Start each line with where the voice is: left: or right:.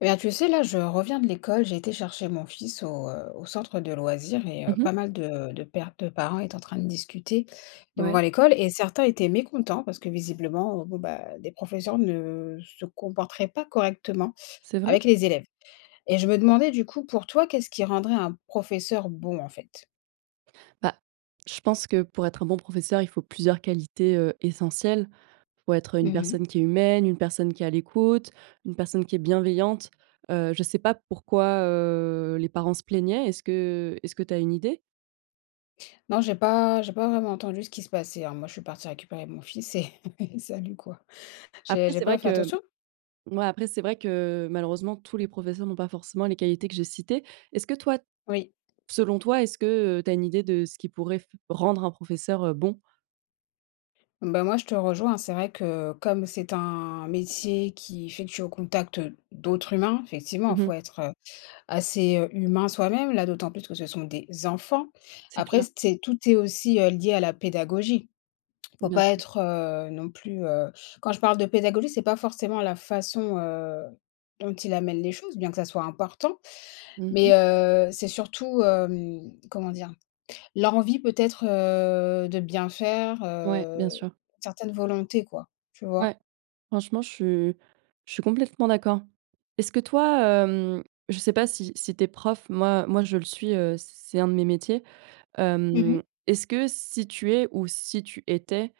left: Bien, tu sais, là je reviens de l'école, j'ai été chercher mon fils au, heu, au centre de loisirs et heu, pas mal de de pères, de parents étaient en train de discuter
right: Ouais.
left: devant l'école, et certains étaient mécontents parce que visiblement, bon, bah, des professeurs ne se comporteraient pas correctement
right: C'est vrai?
left: avec les élèves, et je me demandais du coup, pour toi, qu'est-ce qui rendrait un professeur bon, en fait?
right: Bah, je pense que pour être un bon professeur il faut plusieurs qualités, heu, essentielles: faut être
left: Mmh
right: une
left: mh.
right: personne qui est humaine, une personne qui est à l'écoute, une personne qui est bienveillante. Heu, je sais pas pourquoi heu les parents se plaignaient. Est-ce que est-ce que tu as une idée?
left: Non, j'ai pas j'ai pas vraiment entendu ce qui se passait, hein. Moi, je suis partie récupérer mon fils et salut, quoi. J'ai
right: Après
left: j'ai
right: c'est vrai
left: pas fait
right: que, mmh,
left: attention.
right: moi après c'est vrai que, malheureusement tous les professeurs n'ont pas forcément les qualités que j'ai citées. Est-ce que toi
left: Oui.
right: selon toi, est-ce que, heu, tu as une idée de ce qui pourrait f rendre un professeur, heu, bon?
left: Bah moi je te rejoins, c'est vrai que comme c'est un métier qui est effectué au contact d'autres humains, effectivement, il
right: Mmh mh.
left: faut être, heu, assez, heu, humain soi-même. Là d'autant plus que ce sont des enfants,
right: C'est
left: après
right: clair.
left: c'est tout est aussi, heu, lié à la pédagogie. Il faut
right: Bien
left: pas
right: sûr.
left: être, heu, non plus, heu quand je parle de pédagogie, c'est pas forcément la façon, heu, dont il amène les choses, bien que ça soit important,
right: Mmh
left: mais,
right: mh.
left: heu, c'est surtout, hem, comment dire, l'envie peut-être heu de bien faire,
right: Ouais. Bien
left: heu,
right: sûr.
left: certaines volontés, quoi, tu vois?
right: Ouais. Franchement je suis je suis complètement d'accord. Est-ce que toi, hem, je sais pas si si tu es prof? Moi moi je le suis, heu, c'est c'est un de mes métiers.
left: Mmh mh.
right: Hem, est-ce que si tu es, ou si tu étais,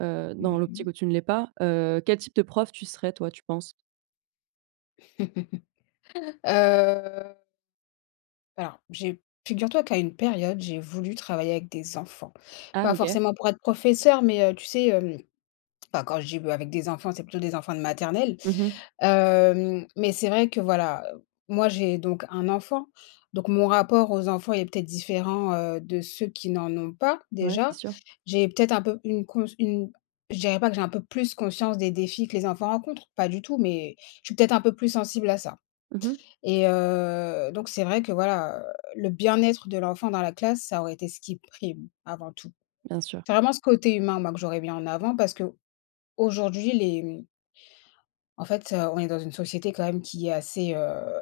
right: heu,
left: Mmh
right: dans
left: mh.
right: l'optique où tu ne l'es pas, heu, quel type de prof tu serais, toi, tu penses?
left: Heu alors j'ai figure toi qu'à une période, j'ai voulu travailler avec des enfants.
right: Ah!
left: Pas
right: OK.
left: forcément pour être professeur, mais, heu, tu sais, hem enfin, quand je dis b avec des enfants, c'est plutôt des enfants de maternelle.
right: Mmh mh.
left: Hem, mais c'est vrai que voilà, moi j'ai donc 1 enfant, donc mon rapport aux enfants est peut-être différent, heu, de ceux qui n'en ont pas,
right: Ouais, c'est
left: déjà.
right: sûr.
left: J'ai peut-être un peu une cons une je dirais pas que j'ai un peu plus conscience des défis que les enfants rencontrent, pas du tout, mais je suis peut-être un peu plus sensible à ça,
right: Mmh mh.
left: et heu donc c'est vrai que voilà, heu, le bien-être de l'enfant dans la classe, ça aurait été ce qui prime avant tout.
right: Bien sûr.
left: C'est vraiment ce côté humain, moi, que j'aurais mis en avant, parce que aujourd'hui les, mmh En fait, heu, on est dans une société quand même qui est assez, heu,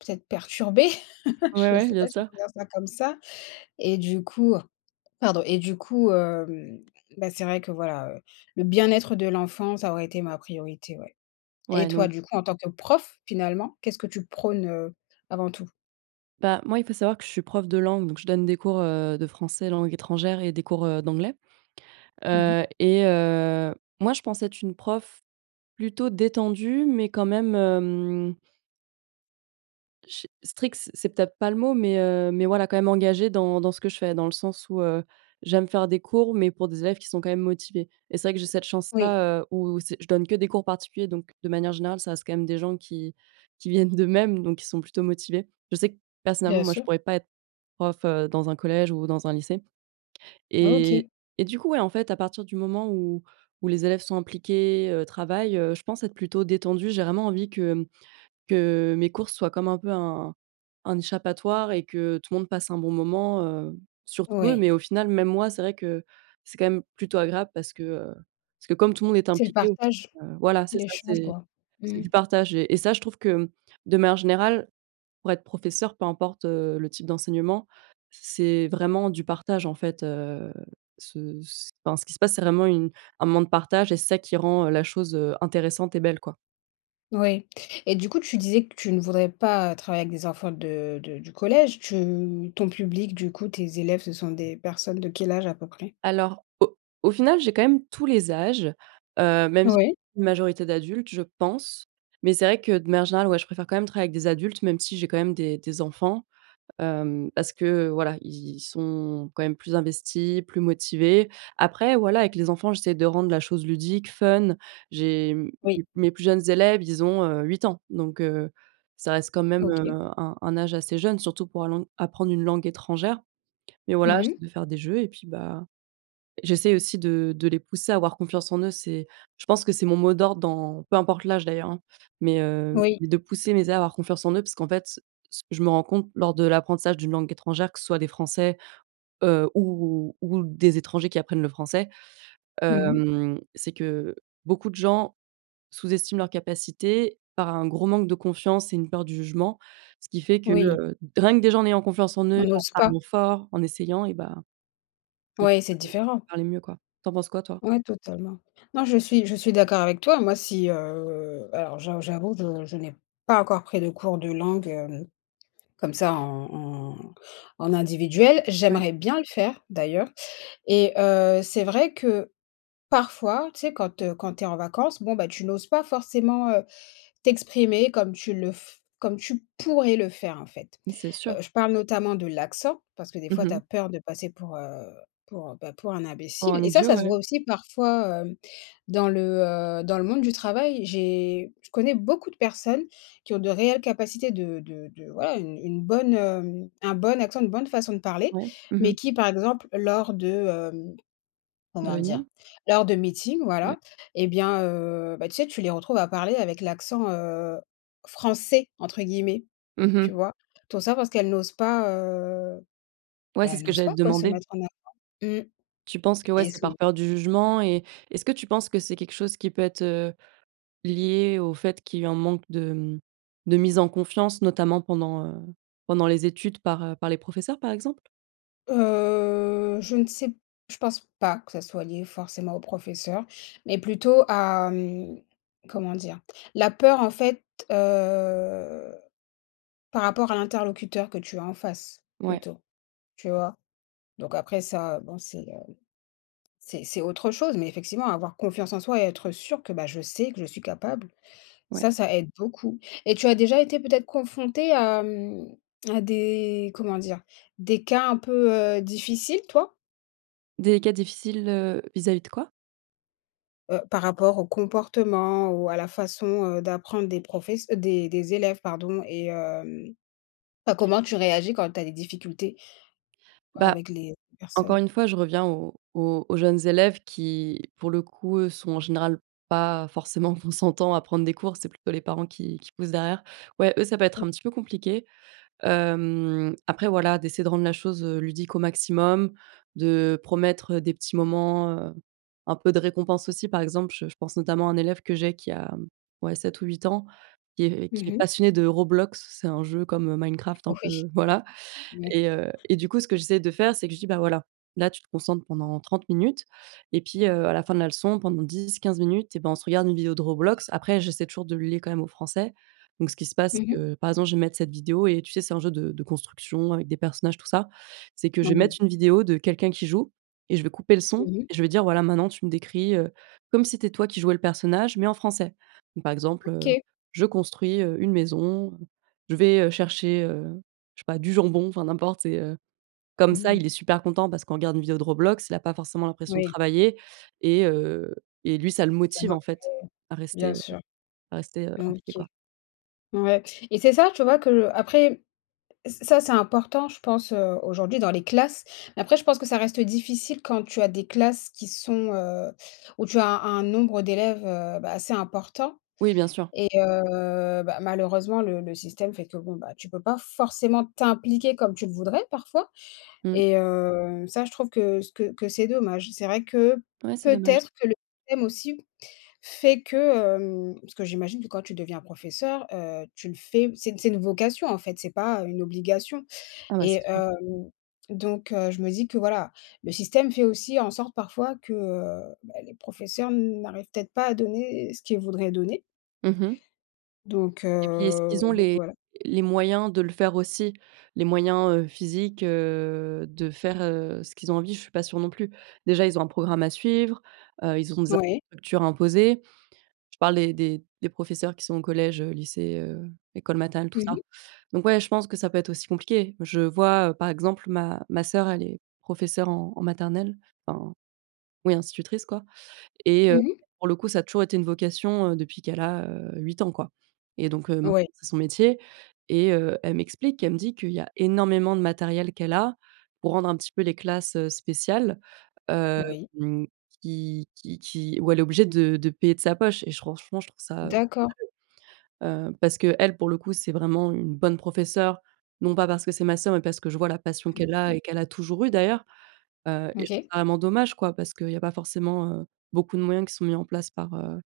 left: peut-être perturbée
right: Ouais,
left: je
right: ouais,
left: sais
right: bien
left: pas si on
right: sûr.
left: peut dire ça comme ça, et du coup pardon et du coup, hem, bah, c'est vrai que voilà, heu, le bien-être de l'enfant, ça aurait été ma priorité, ouais. Et
right: Ouais,
left: toi
right: non.
left: du coup, en tant que prof, finalement, qu'est-ce que tu prône, heu, avant tout?
right: Bah, moi il faut savoir que je suis prof de langue, donc je donne des cours, heu, de français langue étrangère et des cours, heu, d'anglais.
left: Mmh
right: Heu,
left: mmh.
right: et heu, moi je pense être une prof plutôt détendue mais quand même, hem ch strict c'est c'est peut-être pas le mot, mais, heu, mais voilà, quand même engagée dans dans ce que je fais, dans le sens où, heu, j'aime faire des cours, mais pour des élèves qui sont quand même motivés, et c'est vrai que j'ai cette
left: Oui.
right: chance-là, heu, où, c'est je donne que des cours particuliers, donc de manière générale ça reste quand même des gens qui qui viennent d'eux-mêmes, donc qui sont plutôt motivés. Je sais que personnellement
left: Bien
right: moi je
left: sûr.
right: pourrais pas être prof, heu, dans un collège ou dans un lycée, et
left: OK.
right: et du coup, ouais, en fait à partir du moment où où les élèves sont impliqués, heu, travaillent, heu, je pense être plutôt détendue. J'ai vraiment envie que, mmh, que mes cours soient comme un peu un un échappatoire, et que tout le monde passe un bon moment, heu, surtout eux,
left: Oui.
right: mais au final même moi. C'est vrai que c'est quand même plutôt agréable, parce que, heu, parce que comme tout le monde est
left: C'est le
right: impliqué,
left: partage.
right: [unintelligible] voilà, c'est ça,
left: L'échange,
right: c'est
left: quoi.
right: c'est
left: Mmh mh.
right: du partage, et ça je trouve que, mmh, de manière générale pour être professeur, peu importe, heu, le type d'enseignement, c'est vraiment du partage, en fait. Heu, ce ce, enfin ce qui se passe c'est vraiment une un moment de partage, et c'est ça qui rend, heu, la chose, heu, intéressante et belle, quoi.
left: Oui, et du coup, tu disais que tu ne voudrais pas, travailler avec des enfants de de du collège. Tu ton public, du coup, tes élèves, ce sont des personnes de quel âge à peu près?
right: Alors, au au final, j'ai quand même tous les âges, heu, même, j'i
left: Ouais.
right: une majorité d'adultes, je pense, mais c'est vrai que, de manière générale, ouais, je préfère quand même travailler avec des adultes, même si j'ai quand même des des enfants, hem, parce que, heu, voilà, ils ils sont, quand même, plus investis, plus motivés. Après, voilà, avec les enfants, j'essaie de rendre la chose ludique, fun. J'ai, mmh,
left: Oui.
right: m mes plus jeunes élèves, ils ont, heu, 8 ans donc heu, ça reste quand même, heu,
left: OK.
right: un un âge assez jeune, surtout pour l'ang apprendre une langue étrangère, mais voilà,
left: Mmh
right: j'essaie
left: mh.
right: de faire des jeux et puis, bah, j'essaie aussi de de les pousser à avoir confiance en eux. C'est je pense que c'est mon mot d'ordre dans peu importe l'âge, d'ailleurs, hein, mais heu,
left: Oui.
right: mais de pousser mes erreurs à avoir confiance en eux parce qu'en fait, ce que je me rends compte lors de l'apprentissage d'une langue étrangère que ce soit des français, heu, ou ou des étrangers qui apprennent le français,
left: Mmh mh.
right: hem, c'est que beaucoup de gens sous-estiment leurs capacités par un gros manque de confiance et une peur du jugement, ce qui fait que,
left: Oui.
right: heu, d rien que des gens ayant confiance en eux,
left: On
right: en
left: n'ose pas.
right: parlant fort, en essayant, et bah, ils
left: Ouais, c'est
right: [unintelligible]
left: différent.
right: parler mieux, quoi. Tu en penses quoi, toi?
left: Ouais, totalement. Non, je suis je suis d'accord avec toi. Moi, si, heu, alors j'a j'avoue, je je n'ai pas encore pris de cours de langue, hem, comme ça en en en individuel,
right: Ouais.
left: j'aimerais bien le faire, d'ailleurs, et heu, c'est vrai que parfois, tu sais, quand, heu, quand tu es en vacances, bon, bah, tu n'oses pas forcément, heu, t'exprimer comme tu le f comme tu pourrais le faire, en fait.
right: Mais c'est
left: Heu,
right: sûr.
left: je parle notamment de l'accent, parce que, des
right: Mmh
left: fois, tu
right: mh.
left: as peur de passer pour, heu, pour, heu, bah, pour un
right: Pour
left: imbécile
right: un
left: et ça
right: idiot,
left: ça se
right: ouais.
left: voit aussi, parfois, hem, dans le, heu, dans le monde du travail. J'ai je connais beaucoup de personnes qui ont de réelles capacités de de de voilà, une une bonne, hem, un bon accent, une bonne façon de parler,
right: Ouais. Mmh
left: mais
right: mh.
left: qui, par exemple, lors de, hem,
right: De
left: comment dire?
right: réunions?
left: Lors de meetings,
right: Ouais.
left: voilà, et bien, heu, bah, tu sais, tu les retrouves à parler avec l'accent, heu, «français,» entre guillemets.
right: Mmh
left: Tu
right: mh.
left: vois? Tout ça parce qu'elles n'osent pas, heu,
right: Ouais,
left: bah,
right: c'est
left: elles
right: ce que
left: n'osent
right: j'allais
left: pas,
right: te
left: quoi, se
right: demander.
left: mettre en avant. Mmh,
right: Tu penses que ouais,
left: et
right: c'est
left: sou
right: par peur du jugement, et est-ce que tu penses que c'est quelque chose qui peut être, heu, lié au fait qu'il y a un manque de, mmh, de mise en confiance, notamment pendant, heu, pendant les études, par, heu, par les professeurs, par exemple?
left: Heu, je ne sais p je pense pas que ça soit lié forcément aux professeurs, mais plutôt à, hem, comment dire? La peur en fait, heu, par rapport à l'interlocuteur que tu as en face
right: Ouais.
left: plutôt, tu vois? Donc après ça, heu, bon c'est le c'est c'est autre chose, mais effectivement, avoir confiance en soi et être sûr que, bah, je sais que je suis capable,
right: Ouais.
left: ça, ça aide beaucoup et tu as déjà été peut-être confrontée à, hem, à des comment dire? Des cas un peu, heu, difficiles toi?
right: Des cas difficiles, heu, vis-à-vis de quoi?
left: Heu, par rapport au comportement ou à la façon, heu, d'apprendre des profess des des élèves, pardon et hem, bah, comment tu réagis quand tu as des difficultés
right: Bah,
left: avec les
right: encore
left: personnes?
right: une fois je reviens aux aux aux jeunes élèves qui, pour le coup, eux, sont en général pas forcément consentants à prendre des cours. C'est plutôt les parents qui qui poussent derrière. Ouais, eux, ça peut être
left: Mmh.
right: un petit peu compliqué. Hem, après voilà, d'essayer de rendre la chose, heu, ludique au maximum, de promettre, heu, des petits moments, heu, un peu de récompense aussi, par exemple, je je pense notamment à un élève que j'ai qui a, hem, ouais 7 ou 8 ans, qui est
left: Mmh
right: qui est
left: mh.
right: passionné de Roblox, c'est un jeu comme, heu, Minecraft un
left: Oui.
right: peu, voilà
left: Ouais.
right: et heu et du coup ce que j'essaie de faire, c'est que je dis: «Bah voilà, là tu te concentres pendant 30 minutes et puis, heu, à la fin de la leçon pendant 10-15 minutes et ben on se regarde une vidéo de Roblox». Après, j'essaie toujours de le lier, quand même, au français. Donc ce qui se passe,
left: Mmh
right: c'est
left: mh.
right: que, par exemple, je vais mettre cette vidéo et tu sais, c'est un jeu de de construction avec des personnages tout ça c'est que je vais
left: Mmh.
right: mettre une vidéo de quelqu'un qui joue et je vais couper le son
left: Mmh mh.
right: et je vais dire: «Voilà, maintenant tu me décris, heu, comme si c'était toi qui jouais le personnage mais en français». Donc, par exemple, heu:
left: OK.
right: «Je construis, heu, une maison, je vais, heu, chercher, heu, je sais pas du jambon», enfin n'importe c'est, heu comme ça
left: Mmh.
right: il est super content, parce qu'on regarde une vidéo Roblox, il a pas forcément l'impression de
left: Oui.
right: travailler et heu, et lui ça le
left: Il y a un
right: motive en
left: intérêt.
right: fait à rester,
left: Bien
right: heu,
left: sûr.
right: à rester, heu,
left: Mmh.
right: impliqué
left: OK.
right: quoi.
left: Ouais et c'est ça, tu vois, que le après, ç ça c'est important je pense, heu, aujourd'hui dans les classes, mais après je pense que ça reste difficile quand tu as des classes qui sont, heu, où tu as un un nombre d'élèves, heu, bah, assez important
right: Oui, bien sûr.
left: et heu, bah, malheureusement le le système fait que bon, bah, tu peux pas forcément t'impliquer comme tu le voudrais parfois
right: Mmh.
left: et heu, ça je trouve que c que que c'est dommage. C'est vrai que,
right: Ouais, c'est dommage.
left: peut-être, que le système aussi fait que, hem parce que j'imagine que quand tu deviens professeur, heu, tu le fais, c'est une c'est une vocation en fait, c'est pas une obligation
right: Ah bah, c'est
left: et
right: sûr.
left: hem, donc heu, je me dis que, voilà, le système fait aussi en sorte parfois que, heu, bah, les professeurs n'arrivent peut-être pas à donner ce qu'ils voudraient donner.
right: Mmh mh.
left: Donc
right: Et puis, est-ce
left: heu,
right: qu'ils ont
left: donc,
right: les
left: voilà.
right: les moyens de le faire aussi? Les moyens, heu, physiques, heu, de faire, heu, ce qu'ils ont envie? Je suis pas sûre non plus. Déjà ils ont un programme à suivre, heu, ils ont des
left: Ouais.
right: infrastructures imposées, je parle des des professeurs qui sont au collège, heu, lycée, heu, école maternelle, tout
left: Mmh
right: ça.
left: mh.
right: Donc, ouais, je pense que ça peut être aussi compliqué. Je vois, heu, par exemple, ma ma sœur elle est professeure en en maternelle. Enfin, oui institutrice quoi et
left: Mmh
right: heu,
left: mh.
right: pour le coup ça a toujours été une vocation, heu, depuis qu'elle a, heu, 8 ans quoi et donc, heu, maintenant
left: Ouais.
right: c'est son métier et heu, elle m'explique, elle me dit qu'il y a énormément de matériel qu'elle a, pour rendre un petit peu les classes, heu, spéciales, hem,
left: Oui.
right: qui qui qui où elle est obligée de de payer de sa poche et j franchement, je trouve ça heu,
left: D'accord.
right: [unintelligible] heu, parce qu'elle, pour le coup, c'est vraiment une bonne professeure, non pas parce que c'est ma sœur, mais parce que je vois la passion qu'elle a
left: [unintelligible]
right: et qu'elle a toujours eu d'ailleurs, heu et je trouve
left: OK.
right: ça vraiment dommage quoi, parce qu'il y a pas forcément, heu, beaucoup de moyens qui sont mis en place par, heu,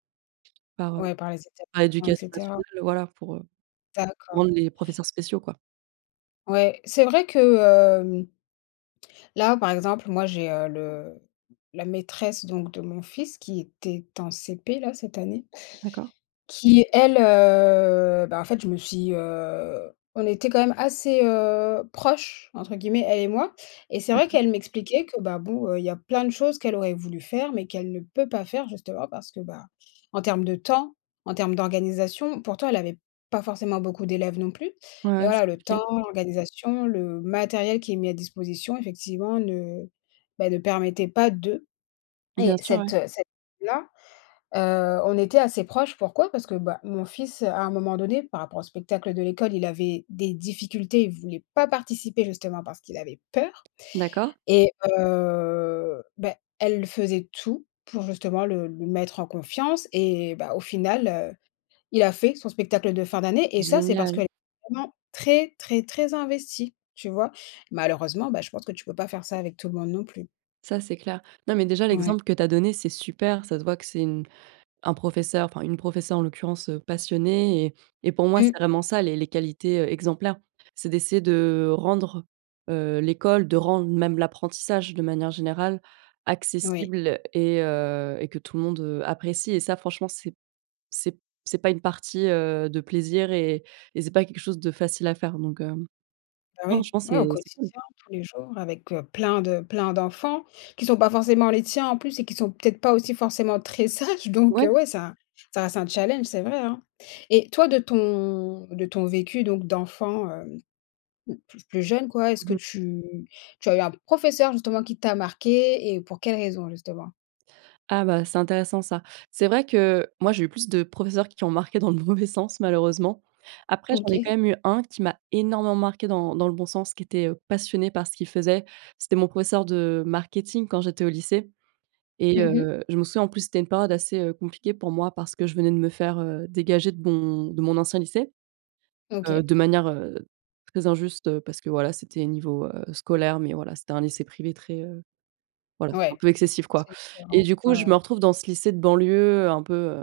right: par, heu,
left: Ouais, par les
right: par
left: établissement et
right: l'Éducation
left: cetera.
right: Nationale voilà, pour, heu,
left: D'accord.
right: rendre les professeurs spéciaux, quoi.
left: Ouais, c'est vrai que, hem là, par exemple, moi, j'ai, heu, le la maîtresse, donc, de mon fils qui était en CP, là, cette année.
right: D'accord.
left: Qui elle, heu, bah, en fait, je me suis, heu, on était quand même assez, heu, «proches» entre guillemets, elle et moi et c'est vrai
right: OK.
left: qu'elle m'expliquait que bah, bon, heu, il y a plein de choses qu'elle aurait voulu faire mais qu'elle ne peut pas faire, justement, parce que, ben, en termes de temps, en termes d'organisation pourtant, elle avait pas forcément beaucoup d'élèves, non plus.
right: Ouais,
left: Mais
right: ouais, c'est
left: voilà, le
right: compliqué.
left: temps, l'organisation, le matériel qui est mis à disposition, effectivement ne, bah ne permettait pas de
right: Bien
left: et
right: sûr,
left: cette,
right: ouais.
left: heu, cette là, heu, on était assez proches. Pourquoi? Parce que, bah mon fils, heu, à un moment donné, par rapport au spectacle de l'école, il avait des difficultés, il voulait pas participer justement parce qu'il avait peur
right: D'accord.
left: et heu, bah elle faisait tout pour, justement, le le mettre en confiance et bah au final, heu, il a fait son spectacle de fin d'année et ça c'est parce qu'elle
right: Génial!
left: est vraiment très, très, très investie, tu vois? Malheureusement, bah, je pense que tu peux pas faire ça avec tout le monde non plus.
right: Ça, c'est clair. Non mais, déjà,
left: Ouais.
right: l'exemple que tu as donné, c'est super. Ça se voit que c'est une un professeur, enfin, une professeure, en l'occurrence, heu, passionnée et et pour moi,
left: Mmh.
right: c'est vraiment ça les les qualités, heu, exemplaires. C'est d'essayer de rendre, heu, l'école, de rendre même l'apprentissage, de manière générale,
left: Oui.
right: accessible et heu, et que tout le monde, heu, apprécie et ça, franchement, c'est p c'est p c'est pas une partie, heu, de plaisir et et c'est pas quelque chose de facile à faire donc, hem,
left: Bah,
right: non, je
left: oui.
right: pense
left: Ouais, au
right: c'est c'est cool.
left: quotidien, tous les jours avec, heu, plein de plein d'enfants, qui sont pas forcément les tiens, en plus et qui sont peut-être pas aussi forcément très sages, donc
right: Ouais.
left: heu, ouais, ça ça reste un challenge, c'est vrai, hein et toi de ton de ton vécu donc d'enfant, hem, mmh p plus jeune, quoi, est-ce
right: Mmh
left: que
right: mh.
left: tu tu as eu un professeur, justement, qui t'a marquée et pour quelle raison justement?
right: Ah bah, c'est intéressant ça. C'est vrai que, moi, j'ai eu plus de professeurs qui ont marqué dans le mauvais sens, malheureusement, après, j'en ai
left: OK.
right: quand même eu 1 qui m'a énormément marqué dans dans le bon sens, qui était, heu, passionné par ce qu'il faisait. C'était mon professeur de marketing quand j'étais au lycée et
left: Mmh mh.
right: heu, je me souviens, en plus, c'était une période assez, heu, compliquée pour moi, parce que je venais de me faire, heu, dégager de mon de mon ancien lycée, heu,
left: OK.
right: de manière, heu, très injuste, heu, parce que voilà c'était niveau, heu, scolaire, mais voilà, c'était un lycée privé très, heu, voilà, un
left: Ouais,
right: peu excessif, quoi
left: c'est
right: et
left: différent,
right: du
left: ouais,
right: coup, je me
left: ouais.
right: retrouve dans ce lycée de banlieue, un peu, heu,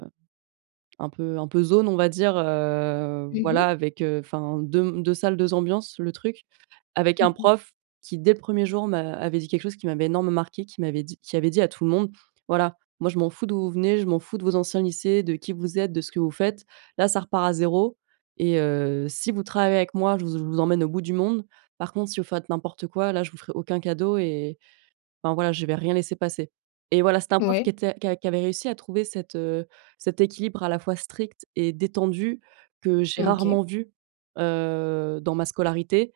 right: un peu un peu zone, on va dire, heu,
left: Mmh mh.
right: voilà avec, heu, enfin 2 m 2 salles, 2 ambiances le truc. Avec un prof qui dès le 1er jour m'a avait dit quelque chose qui m'avait énormément marqué, qui m'avait dit qui avait dit à tout le monde: «Voilà, moi, je m'en fous d'où vous venez, je m'en fous de vos anciens lycées, de qui vous êtes, de ce que vous faites, là, ça repart à 0 et heu, si vous travaillez avec moi, je vous z je vous emmène au bout du monde, par contre, si vous faites n'importe quoi, là, je vous ferai aucun cadeau et enfin, voilà, je vais rien laisser passer» et voilà, c'était un prof
left: Mouais.
right: qui était qui a qui avait réussi à trouver cet, heu, cet équilibre à la fois strict et détendu que j'ai
left: OK.
right: rarement vu, heu, dans ma scolarité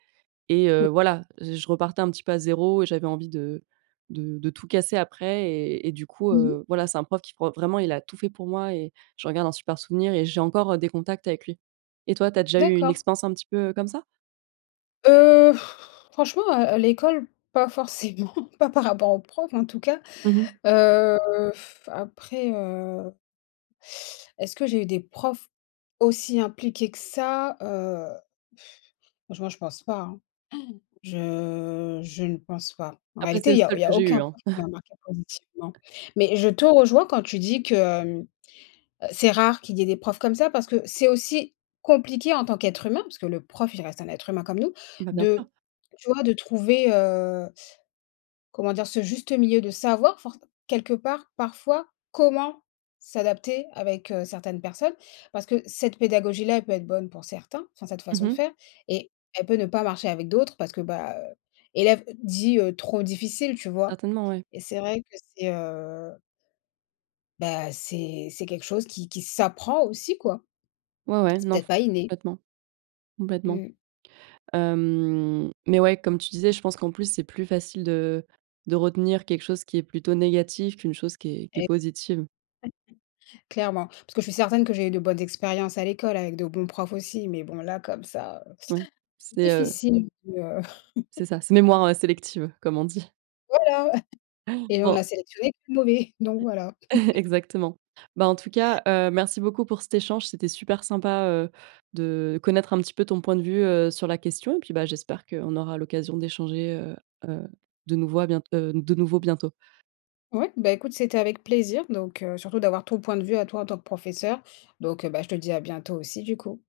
right: et
left: Oui.
right: heu, voilà, j je repartais un petit peu à 0 et j'avais envie de de de tout casser après et et du coup,
left: Mmh mh.
right: heu, voilà, c'est un prof qui pour vraiment, il a tout fait pour moi et j'en garde un super souvenir et j'ai encore, heu, des contacts avec lui et toi, tu as déjà eu une
left: D'accord.
right: expérience un petit peu, heu, comme ça?
left: Heu, franchement, heu, à l'école, pas forcément pas par rapport aux profs, en tout cas.
right: Mmh mh.
left: Heu, après, heu est-ce que j'ai eu des profs, aussi impliqués que ça? Heu franchement, je pense pas, hein. Je je ne pense pas, en
right: Après
left: réalité
right: c'est le
left: il y a
right: seul
left: il y
right: que
left: a
right: j'ai
left: aucun
right: eu, hein?
left: prof qui va marquer positivement, mais je te rejoins quand tu dis que: «C'est rare qu'il y ait des profs comme ça», parce que c'est aussi, compliqué en tant qu'être humain, parce que le prof il reste un être humain comme nous,
right: Bah, bien
left: de
right: sûr.
left: tu vois? de trouver, heu comment dire? Ce juste milieu de savoir forc quelque part parfois, comment s'adapter avec, heu, certaines personnes. Parce que cette pédagogie-là, elle peut être bonne pour certains, enfin, cette
right: Mmh
left: façon de
right: mh.
left: faire et elle peut, ne pas marcher avec d'autres, parce que, bah, heu, élève dit, heu: «Trop difficile.» Tu vois?
right: Certainement, ouais.
left: Et c'est vrai que c'est, heu bah, c'est c'est quelque chose qui qui s'apprend aussi quoi.
right: Ouais, ouais
left: C'est
right: non,
left: peut-être
right: f
left: pas inné.
right: complètement, complètement.
left: Mmh.
right: Hem, mais ouais, comme tu disais, je pense qu'en plus c'est plus facile de de retenir quelque chose qui est plutôt négatif qu'une chose qui est qui est
left: Et
right: positive.
left: clairement, parce que je suis certaine que j'ai eu de bonnes expériences à l'école avec de bons profs aussi, mais bon là comme ça, heu,
right: Oui, c'est, heu
left: difficile de
right: c'est ça. «C'est mémoire sélective,» comme on dit.
left: Voilà! Et on
right: Bon.
left: a sélectionné le plus mauvais, donc voilà.
right: Exactement. Bah, en tout cas, heu, merci beaucoup pour cet échange, c'était super sympa, heu, de connaître un petit peu ton point de vue, heu, sur la question et puis, bah, j'espère qu'on aura l'occasion d'échanger, heu heu, de nouveau à bient heu, de nouveau bientôt.
left: Ouais, bah écoute c'était avec plaisir donc heu, surtout d'avoir ton point de vue à toi en tant que professeure, donc bah, je te dis, à bientôt aussi du coup.